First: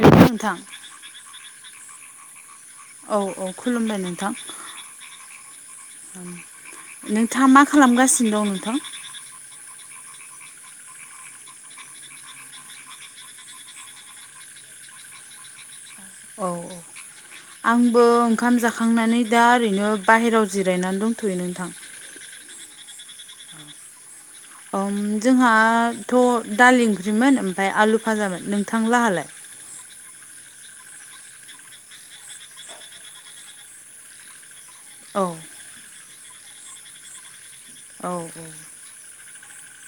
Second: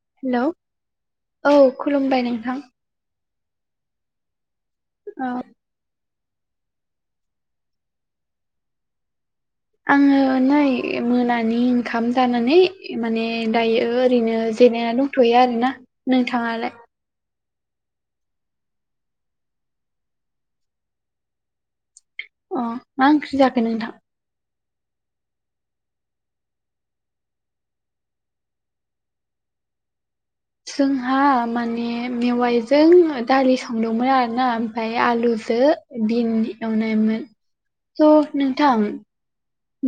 हेल' hello नोंथां औ खुलुमबाय नोंथां। औ औ खुलुमबाय नोंथां। औ। नोंथाङा मा खालामगासिनो दं नोंथां? आङो नै मोनानि ओंखाम जानानै माने दायो ओरैनो जेरायना दं। थ'यो आरो ना। औ औ। आंबो ओंखाम जाखांनानै दा ओरैनो बाहेरायाव जिरायनानै दंथ'यो नोंथां। अ मा ओंख्रि जाखोन नोंथां? अ जोंहाथ' दालि ओंख्रिमोन ओमफ्राय आलु फाजामोन नोंथां लाहालाय? जोंहा माने मेवाइजों दालि संदोंमोन आरोना। ओमफाय औ आलुजो बिन एवनायमोन औ स' नोंथां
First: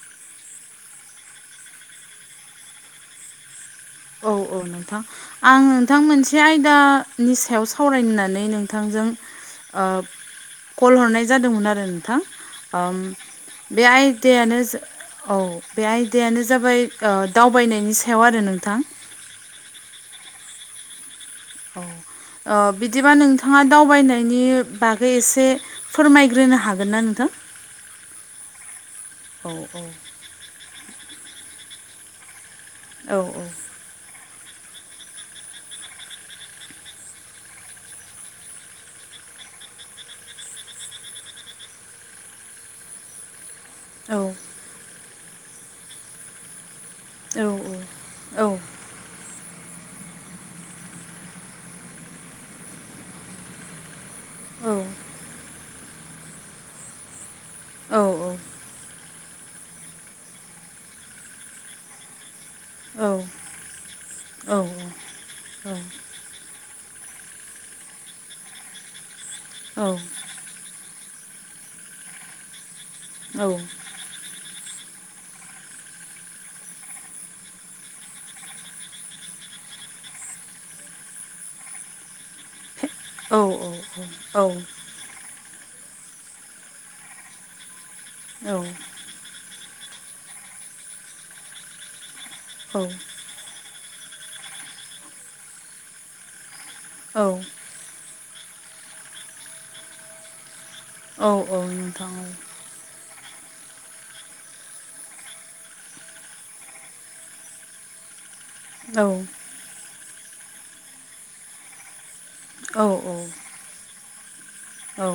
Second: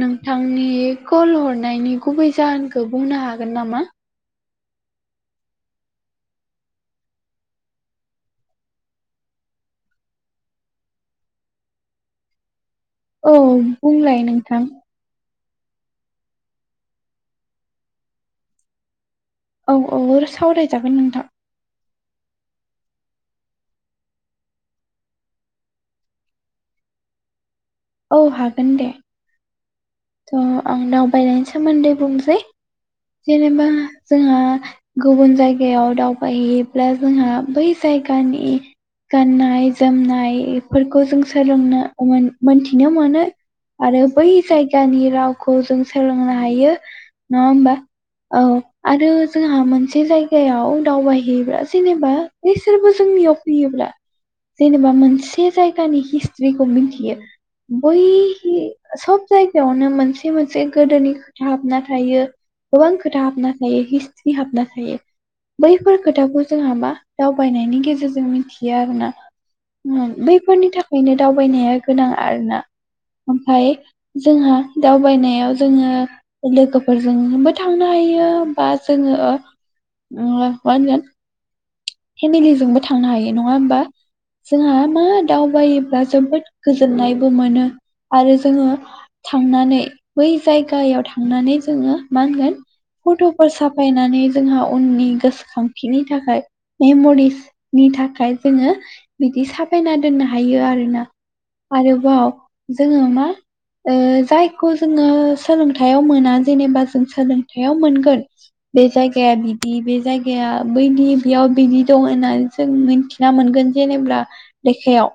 नोंथांनि कल हरनायनि गुबै जाहोनखौ बुंनो हागोन नामा? औ औ नोंथां। आं नोंथां मोनसे आयदानि सायाव सावरायनानै नोंथांजों ओ कल हरनाय जादोंमोन आरो नोंथां। ओम औ बे बुंलाय आयदायानो नोंथां औ बे आयदायानो जाबाय ओ दावबायनायनि सायाव आरो नोंथां। औ औ सावरायजागोन नोंथां। औ ओ बिदिबा नोंथाङा दावबायनायनि बागै एसे फोरमायग्रोनो हागोन ना नोंथां? औ हागोन दे। औ औ। थ' आं दावबायनायनि सोमोन्दै बुंसै औ जेनेबा जोंहा गुबुन जायगायाव दावबायहोयोब्ला जोंहा बै जायगानि गाननाय जोमनाय इफोरखौ जों सोलोंनो मोन मोनथिनो मोनो आरो बै औ जायगानि रावखौ जों सोलोंनो हायो। नङा औ होमबा औ आरो जोंहा मोनसे जायगायाव दावबायहैयोब्ला जेनेबा बैसोरबो जोंनियाव फैयोब्ला जेनेबा मोनसे जायगानि हिस्ट्रिखौ मिथियो बै सब जायगायावनो मोनसे मोनसे गोदोनि खोथा हाबना थायो। गोबां औ खोथा हाबना थायो हिस्ट्रि हाबना थायो। बैफोर खोथाखौ जोंहा मा दावबायनायनि गेजेरजों मिथियो आरोना। उम बैफोरनि थाखायनो दावबायनाया गोनां आरोना ओमफाय जोंहा दावबायनायाव जोङो लोगोफोरजोंबो थांनो हायो बा जोङो ओ मा होनगोन? फेमिलिजोंबो थांनो हायो नङा होमबा जोंहा मा? दावबायोब्ला जोबोद गोजोननायबो मोनो आरो जोङो थांनानै बै जायगायाव थांनानै जोङो मा होनगोन? औ। फट'फोर साफायनानै जोंहा उननि गोसोखांथिनि थाखाय मेम'रिस नि थाखाय जोङो बिदि साफायना दोननो हायो आरोना औ नोंथां आरोबाव जोङो मा ओ जायखौ जोङो सोलोंथायाव मोना जेनेबा जों सोलोंथायाव मोनगोन बे औ जायगाया बिदि बे जायगाया बैनि बेयाव बिनि दं होननानै जों औ औ मिथिना मोनगोन जेनेब्ला औ लेखायाव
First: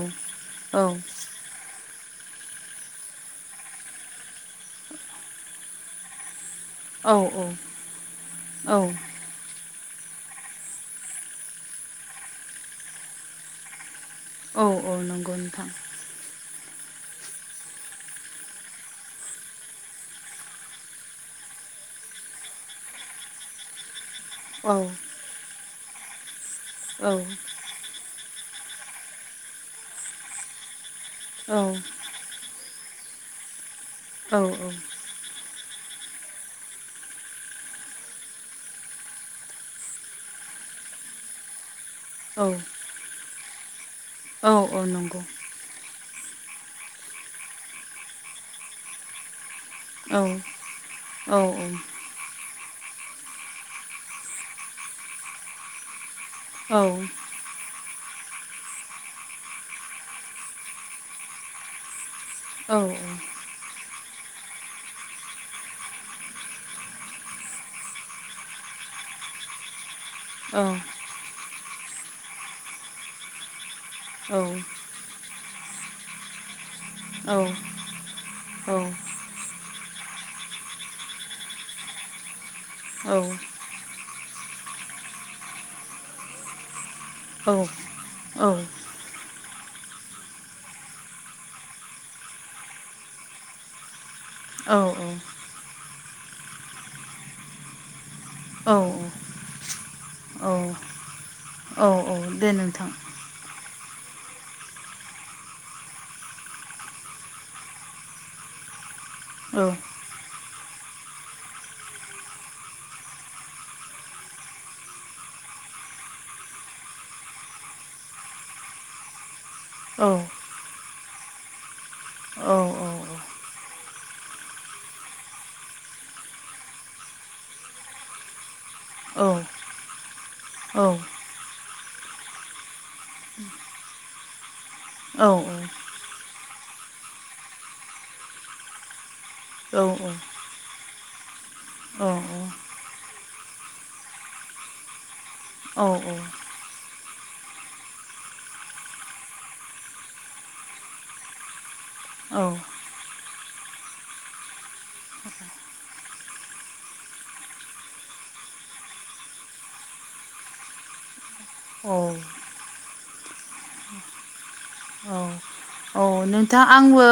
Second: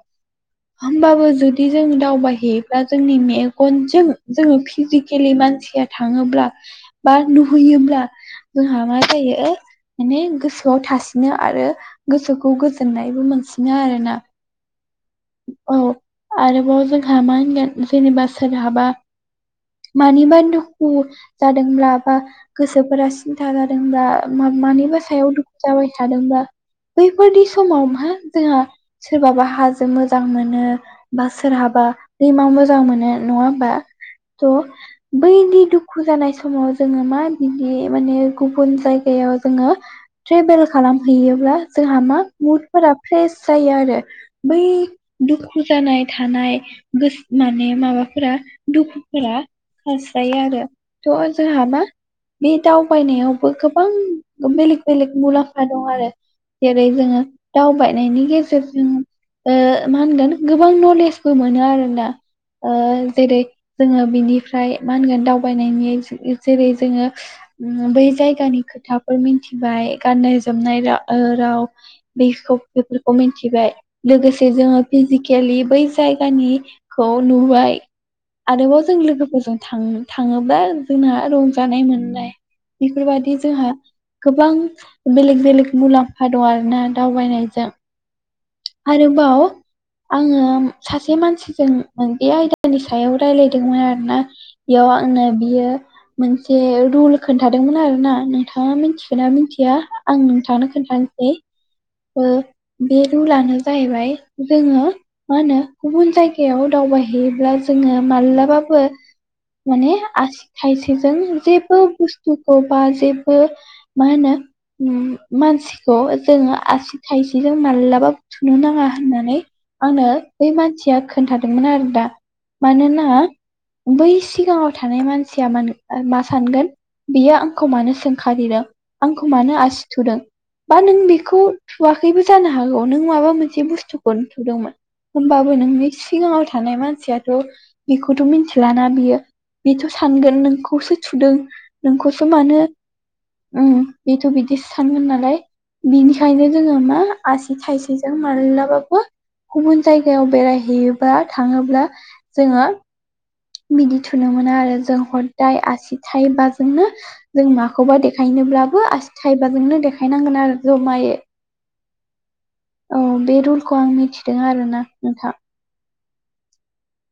औ होमबाबो जुद दि जों दावबायहैयोब्ला जोंनि मेगनजों जोङो फिजिकेलि मानसिया थाङोब्ला औ बा औ नुहैयोब्ला औ जोंहा मा जायो माने गोसोआव थास बिदिनो आरो गोसोखौ गोजोननायबो मोनसिनो आरो ना। औ औ नंगौ नोंथां। औ आरोबाव जोंहा मा होनगोन जेनेबा सोरहाबा मानिबा दुखु जादोंब्ला बा गोसोफोरा सिन्था जादोंबा औ मा-मानिबा सायाव दुखु जाबाय थादोंबा औ बैफोरदिस समावहा जोंहा सोरबाबा हाजो मोजां मोनो बा औ सोरहाबा दैमा मोजां मोनो नङा होमबा औ थ' बैदि दुखु जानाय समाव जोङो माबायदि माने गुबुन जायगायाव जोङो ट्रेभेल खालामहैयोब्ला जोंहा मा? औ मुदफोरा फ्रेस जायो आरो औ बै औ नंगौ दु खु जानाय थानाय गोस माने माबाफोरा दुखुफोरा औ खास्रायो आरो थ' औ जोंहा मा? बे दावबायनायावबो गोबां बेलेग बेलेग मुलाम्फा दं आरो औ जेरै जोङो दावबायनायनि गेजेरजों ओ मा होनगोन गोबां नलेजबो मोनो आरोना। ओ औ जेरै जोङो बिनिफ्राय मा होनगोन दावबायनायनि ओ जेरै जोङो उम बै जायगानि खोथाफोर मिथिबाय गाननाय जोमनाय रा ओ राव बेखौ बेफोरखौ मिथिबाय लोगोसे जोङो फिजिकेलि बै जायगानि खौ औ नुबाय। आरोबाव जों औ लोगोफोरजों थां थाङोबा जोंहा रंजानाय मोननाय बेफोरबादि जोंहा गोबां बेलेग बेलेग मुलाम्फा दं आरोना औ दावबायनायजों। औ आरोबाव आङो सासे मानसिजों ओं बे आयदानि सायाव रायज्लायदोंमोन आरोना। बेयाव आंनो बियो मोनसे रुल खिनथादोंमोन आरो ना? नोंथाङा मिथिगौना मिथिया आं नोंथांनो खोन्थानोसै औ दे नोंथां बे लानो जाहैबाय जोङो मा होनो गुबुन जायगायाव दावबायहैयोब्ला जोङो मालाबाबो औ माने आसि थायसेजों जेबो बुस्थुखौ बा जेबो मा होनो मानसिखौ जोङो आसि थायसेजों मालाबा थुनो नाङा होननानै औ आंनो बै मानसिया खोन्थादोंमोन आरो दा। औ मानोना बै सिगाङाव थानाय मानसिया मानो मा सानगोन बियो आंखौ मानो सोंखारिदों औ आंखौ मानो आसि थुदों बा नों औ बेखौ नखौ थुआखैबो जानो हागौ नों माबा मोनसे बुस्थुखौ थुदोंमोन। होमबाबो नोंनि सिगाङाव थानाय मानसियाथ' बेखौथ' मिथिलाना बियो बेथ' सानगोन नोंखौसो थुदों नोंखौसो मानो उम बेथ' बिदि सानगोन नालाय बिनिखायनो जोङो मा आसि थाइसेजों मालाबाबो गुबुन जायगायाव बेरायहैयोब्ला थाङोब्ला औ जोङो बिदि थुनो मोनो आरो जों हदाय आसि थाइबाजोंनो जों माखौबा देखायनोब्लाबो आसि थाइबाजोंनो देखायनांगोन आरो जमाय औ औ बे रुलखौ आं मिथिदों आरोना नोंथां। अ नोंथां आंबो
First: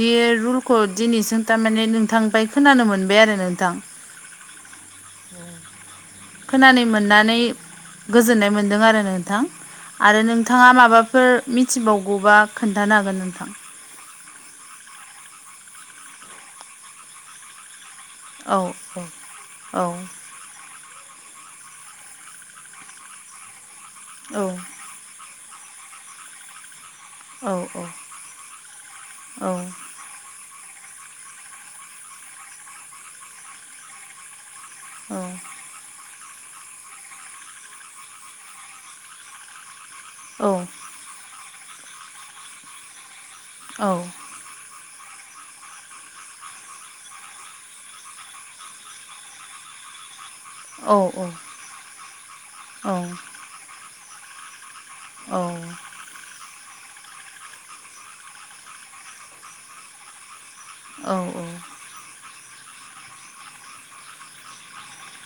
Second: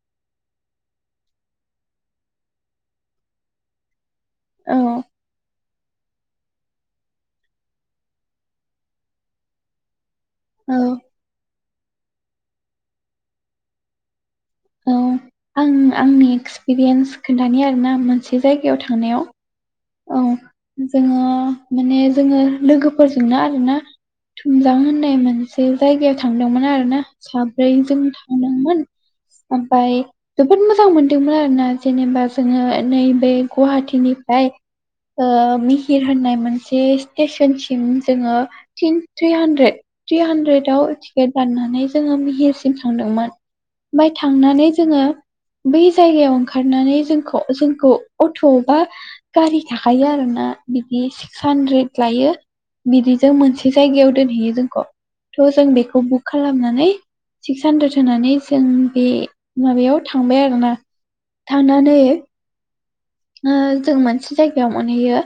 बे रुलखौ दिनैसिम थारमाने नोंथांनिफ्राय खोनानो मोनबाय आरो नोंथां। औ खोनानो मोननानै गोजोननाय मोनदों आरो नोंथां आरो नोंथाङा औ माबा फोर मिथिबावगौबा खोन्थानो हागोन नोंथां? औ आं आंनि एक्सपिरियेन्स खोनथानि आरोना मोनसे औ जायगायाव औ थांनायाव औ। औ जोङो माने जोङो लोगोफोरजोंना आरोना औ थुमजां होननाय मोनसे जायगायाव थांदोंमोन आरो ना औ साब्रै जों थांदोंमोन ओमफ्राय जोबोद मोजां मोनदोंमोन आरोना जेनेबा जोङो नैबे गुवाहाटिनिफ्राय मिहिर होननाय मोनसे स्टेसनसिम जोङो थनि थ्रि हान्द्रेड थ्रि औ हान्द्रेदाव टिकेट दाननानै जोङो मिहिरसिम थांदोंमोन ओफ्राय थांनानै जोङो बै जायगायाव ओंखारनानै जोंखौ जोंखौ अट' बा गारि थाखायो आरो ना इदि औ औ सिक्स हान्द्रेद लायो बिदिजों मोनसे जायगायाव दोनहैयो जोंखौ थ' जों बेखौ बु बुक खालामनानै सिक्स हानद्रेद होनानै जों बे माबायाव थांबाय आरोना औ औ थांनानै ओ जों मोनसे जायगायाव मोनहैयो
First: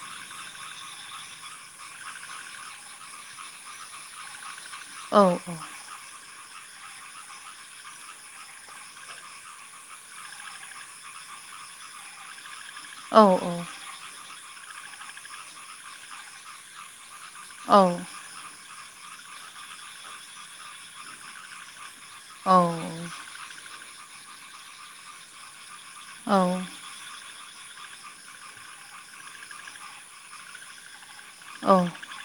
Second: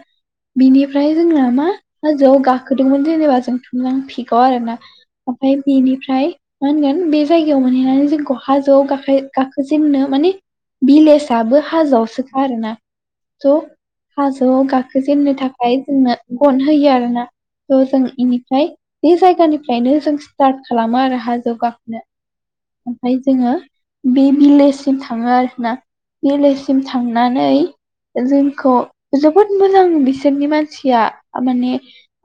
बिनिफ्राय जोंना मा हाजोआव गाखोदोंमोन जेनोबा जों थलां पिकाव आरोना आमफ्राय बिनिफ्राय मा होनगोन बे जायगायाव मोनहैनानै जोंखौ हाजोआव गाखाइ गाखोजनो मानि भिलेजआबो हाजोआवसोखा आरोना थ' हाजोआव गाखोजेेननो थाखाय जोंनो ग'न होयो आरो ना स' जों इनिफ्राय बे जायगानिफ्रायनो जों स्टार्ट खालामो आरो हाजोआव गाखोनो औ आमफ्राय जोङो बे भिलेजसिम थाङो आरोना भिलेजसिम थांनानै जोंखौ जोबोद मोजां बिसोरनि मानसिआ माने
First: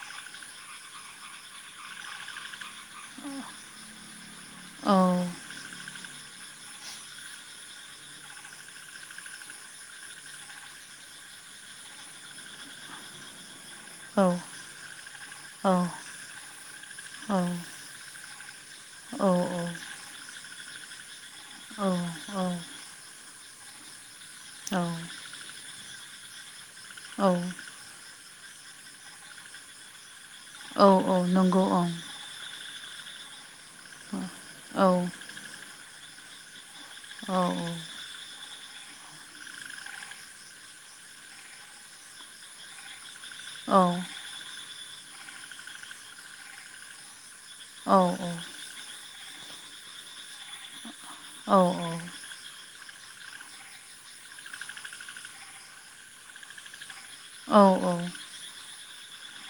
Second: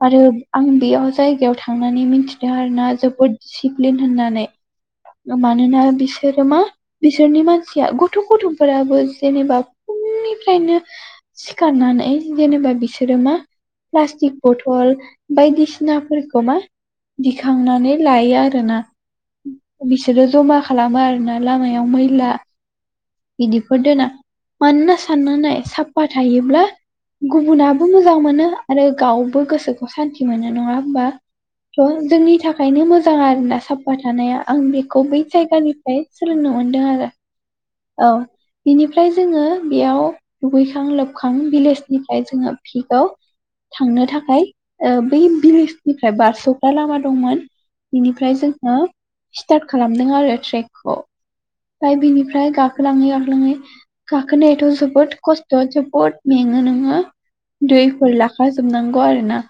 आरो आं बेआव जायगायाव थांनानै मिथिदो आरो ना जोबोद सिप्लिट होननानै मानोना बिसोरो मा बिसोरनि मानसिआ गथ' गथ'फोराबो जेनोबा फुंनिफायनो सिखारनानै जेनोबा बिसोरो मा औ प्लास्टिक ब'थल औ बायदिसिनाफोरखौ मा औ औ दिखांनानै लायो आरोना औ बिसोरो जमा खालामो आरोना लामायाव मैला इदिफोरना मानो ना साननानै साफा थायोब्ला औ गुबुनाबो मोजां मोनो आरो गावबो गोसोखौ सानथि मोनो नङा औ होमबा औ नंगौ औ थ' जोंनि थाखायनो मोजां आरोना साब साफा थानाया आं औ बेखौ बै जायगानिफ्राय सोलोंनो मोनदों आरो ओ औ औ इनिफ्राय जोङो बेआव दुगैखां लोबखां भिलेजनिफ्राय जोङो पिकाव औ थांनो थाखाय ओ बै भिलेजनिफ्राय बारस'ग्रा लामा दंमोन औ इनिफ्राय जोङो स्टार्ट खालामदों आरो ट्रेकखौ औ औ औ बिनि बिनिफ्राय आमफ्राय गाखोलाङै गाखोलाङै गाखोनायाथ' जोबोद खस्थ' जोबोद मेङो नोङो औ दैफोर लाखा जोबनांगौ आरोना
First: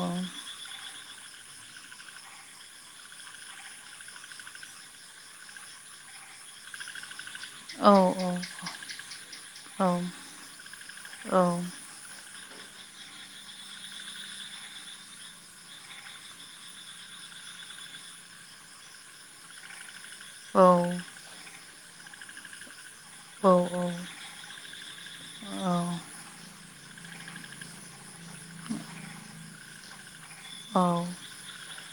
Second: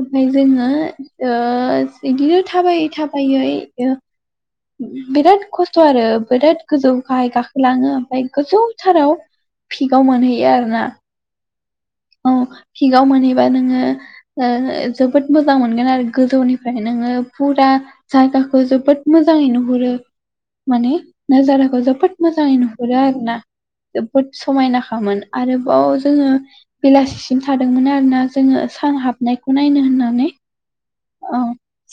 आमफफ्राय जोङो ओ इदिनो थाबायै थाबायै बिराद खस्थ' आरो बिराद गोजौ गाहाय औ गाखोलाङो आमफ्राय गोजौथाराव पिकाव मोनहैयो आरो ना औ औ पिकाव मोनहैबा नोङो ओ जोबोद मोजां मोनगोन आरो गोजौनिफ्राय नोङो फुरा जायगाखौ जोबोद मोजाङै नुहोरो माने नाजाराखौ जोबोद मोजाङै नुहुरो आरो ना बुहुद समायनाखामोन आरोबाव जोङो बेलासिसिम थादोंमोन आरो ना जोङो सान हाबनायखौ नायनो होननानै औ औ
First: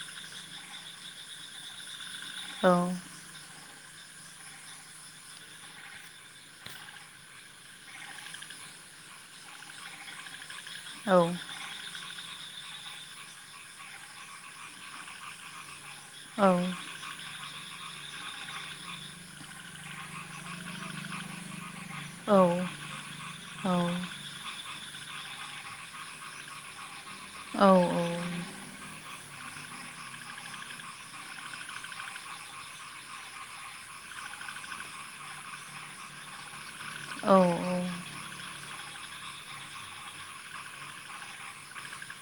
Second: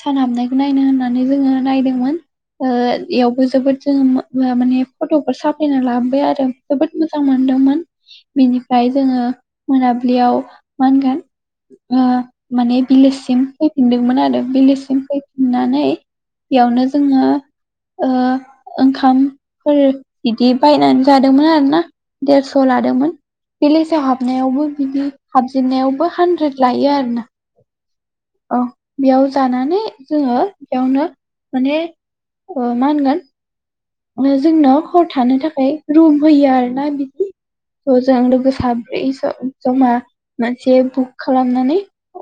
सान हाबनायखौ नायनो होननानै जोङो नायदोंमोन ओ इआवबो जोबोद जोङो ओ माने फट'फोर साफायना लाबोबाय आरो जोबोद मोजां मोनदोंमोन बेनिफाय जोङो मोनाब्लिआव मा होनगोन ओ माने बिलोससिम फैफिनदोंमोन आरो बिलोससिम फैफिननानै बेआवनो जोङो ओ ओंखाम फोर बिदि बायनानै जादोंमोन आरो ना। देरस' लादोंमोन। भिलेजाव हाबनायावबो बिदि हाबजेननायावबो हान्द्रेद लायो आरो ना। औ औ औ बेयाव जानानै जोङो बेयावनो माने ओ मा होनगोन जोंनाव हर थानो थाखाय रुम होयो आरो ना बिदि थ जों साब्रै ज'-जमा मोनसे बुक खालामनानै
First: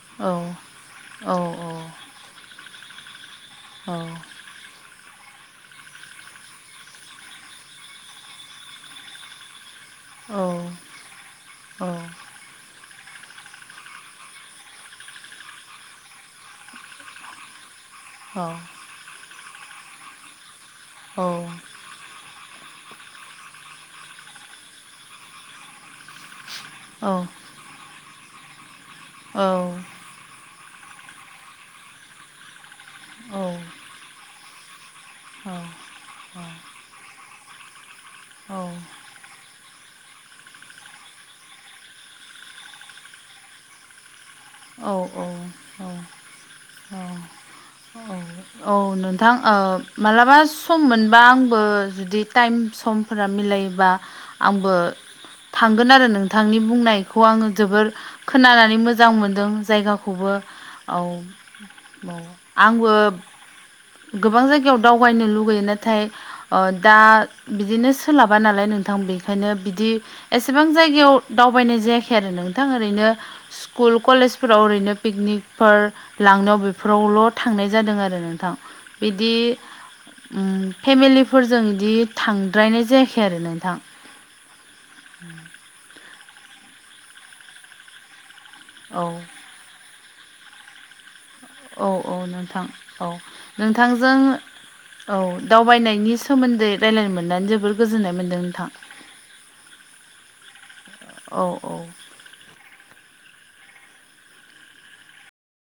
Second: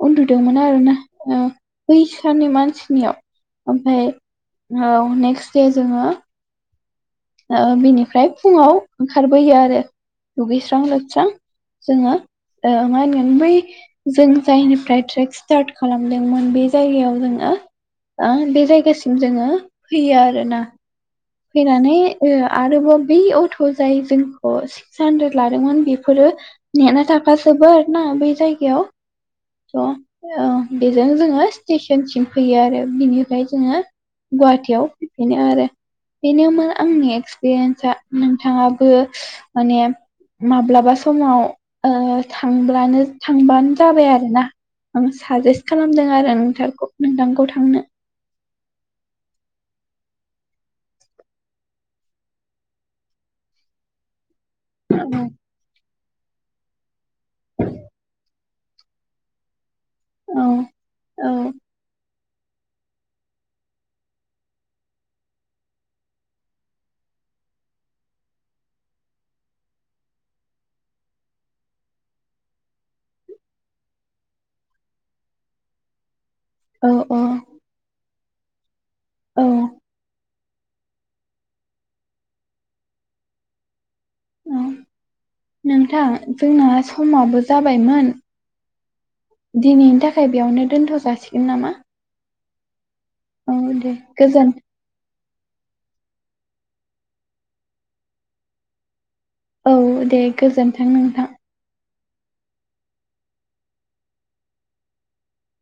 उन्दुदोंमोन आरोना बैसानि मानसिनियाव ओमफाय औ नेक्स्ट दे जोङो ओ बिनिफ्राय फुङाव ओंखारबोयो आरो दुगैस्रां लोबस्रां जोङो मा ओ होनगोन बै जों जायनिफ्राय ट्रेक स्टार्ट खालामदोंमोन बे जायगायाव जोङो ओ बे जायगासिम जोङो फैयो आरो ना। फैनानै ओ आरोबाव बै अट' जाय जोंखौ सिक्स हानद्रेद लादोंमोन बेफोरो नेना थाखााजोबो आरो ना बै जायगायाव स' ओ बेजों जोङो स्टेसनसिम फैयो आरो बिनिफ्राय जोङो औ गुवाहाटियाव बेनो औ औ आरो बेनोमोन आंनि एक्सपिरियेन्सा औ नोंथाङाबो माने माब्लाबा समाव ओ थांब्लानो थांबानो जाबाय आरोना। आं साजेस्ट औ खालामदों आरो नोंथखौ औ नोंथांखौ थांनो। औ औ नोंथां मालाबा सम मोनबा आंबो जुदि टाइम समफोरा मिलायोबा आबो थांगोन आरो नोंथांनि बुंनायखौ आङो जोबोर खोनानानै मोजां मोनदों जायगा खौबो औ औ आंबो गोबां जायगायाव दावबायनो लुगैयो नाथाय ओ दा बिदिनो सोलाबा नालाय नोंथां बेखायनो बिदि एसेबां जायगायाव दावबायनाय जायाखै आरो नोंथां ओरैनो स्कुल कलेजफोराव ओरैनो पिकनिकफोर लांनायाव औ औ बेफोरावल' थांनाय जादों आरो नोंथां बिदि औ ओम फेमिलिफोरजों बिदि थांद्रायनाय जायाखै आरो नोंथां। औ नोंथां जोंना समाबो जाबायमोन औ दिनैनि थाखाय बेयावनो दोनथ' जासिगोन नामा? औ औ नोंथां औ दे नोंथांजों गोजोन औ दावबायनायनि सोमोन्दै रायज्लायनो मोननानै जोबोर गोजोननाय मोन्दों नोंथां। औ दे गोजोन्थों नोंथां। औ औ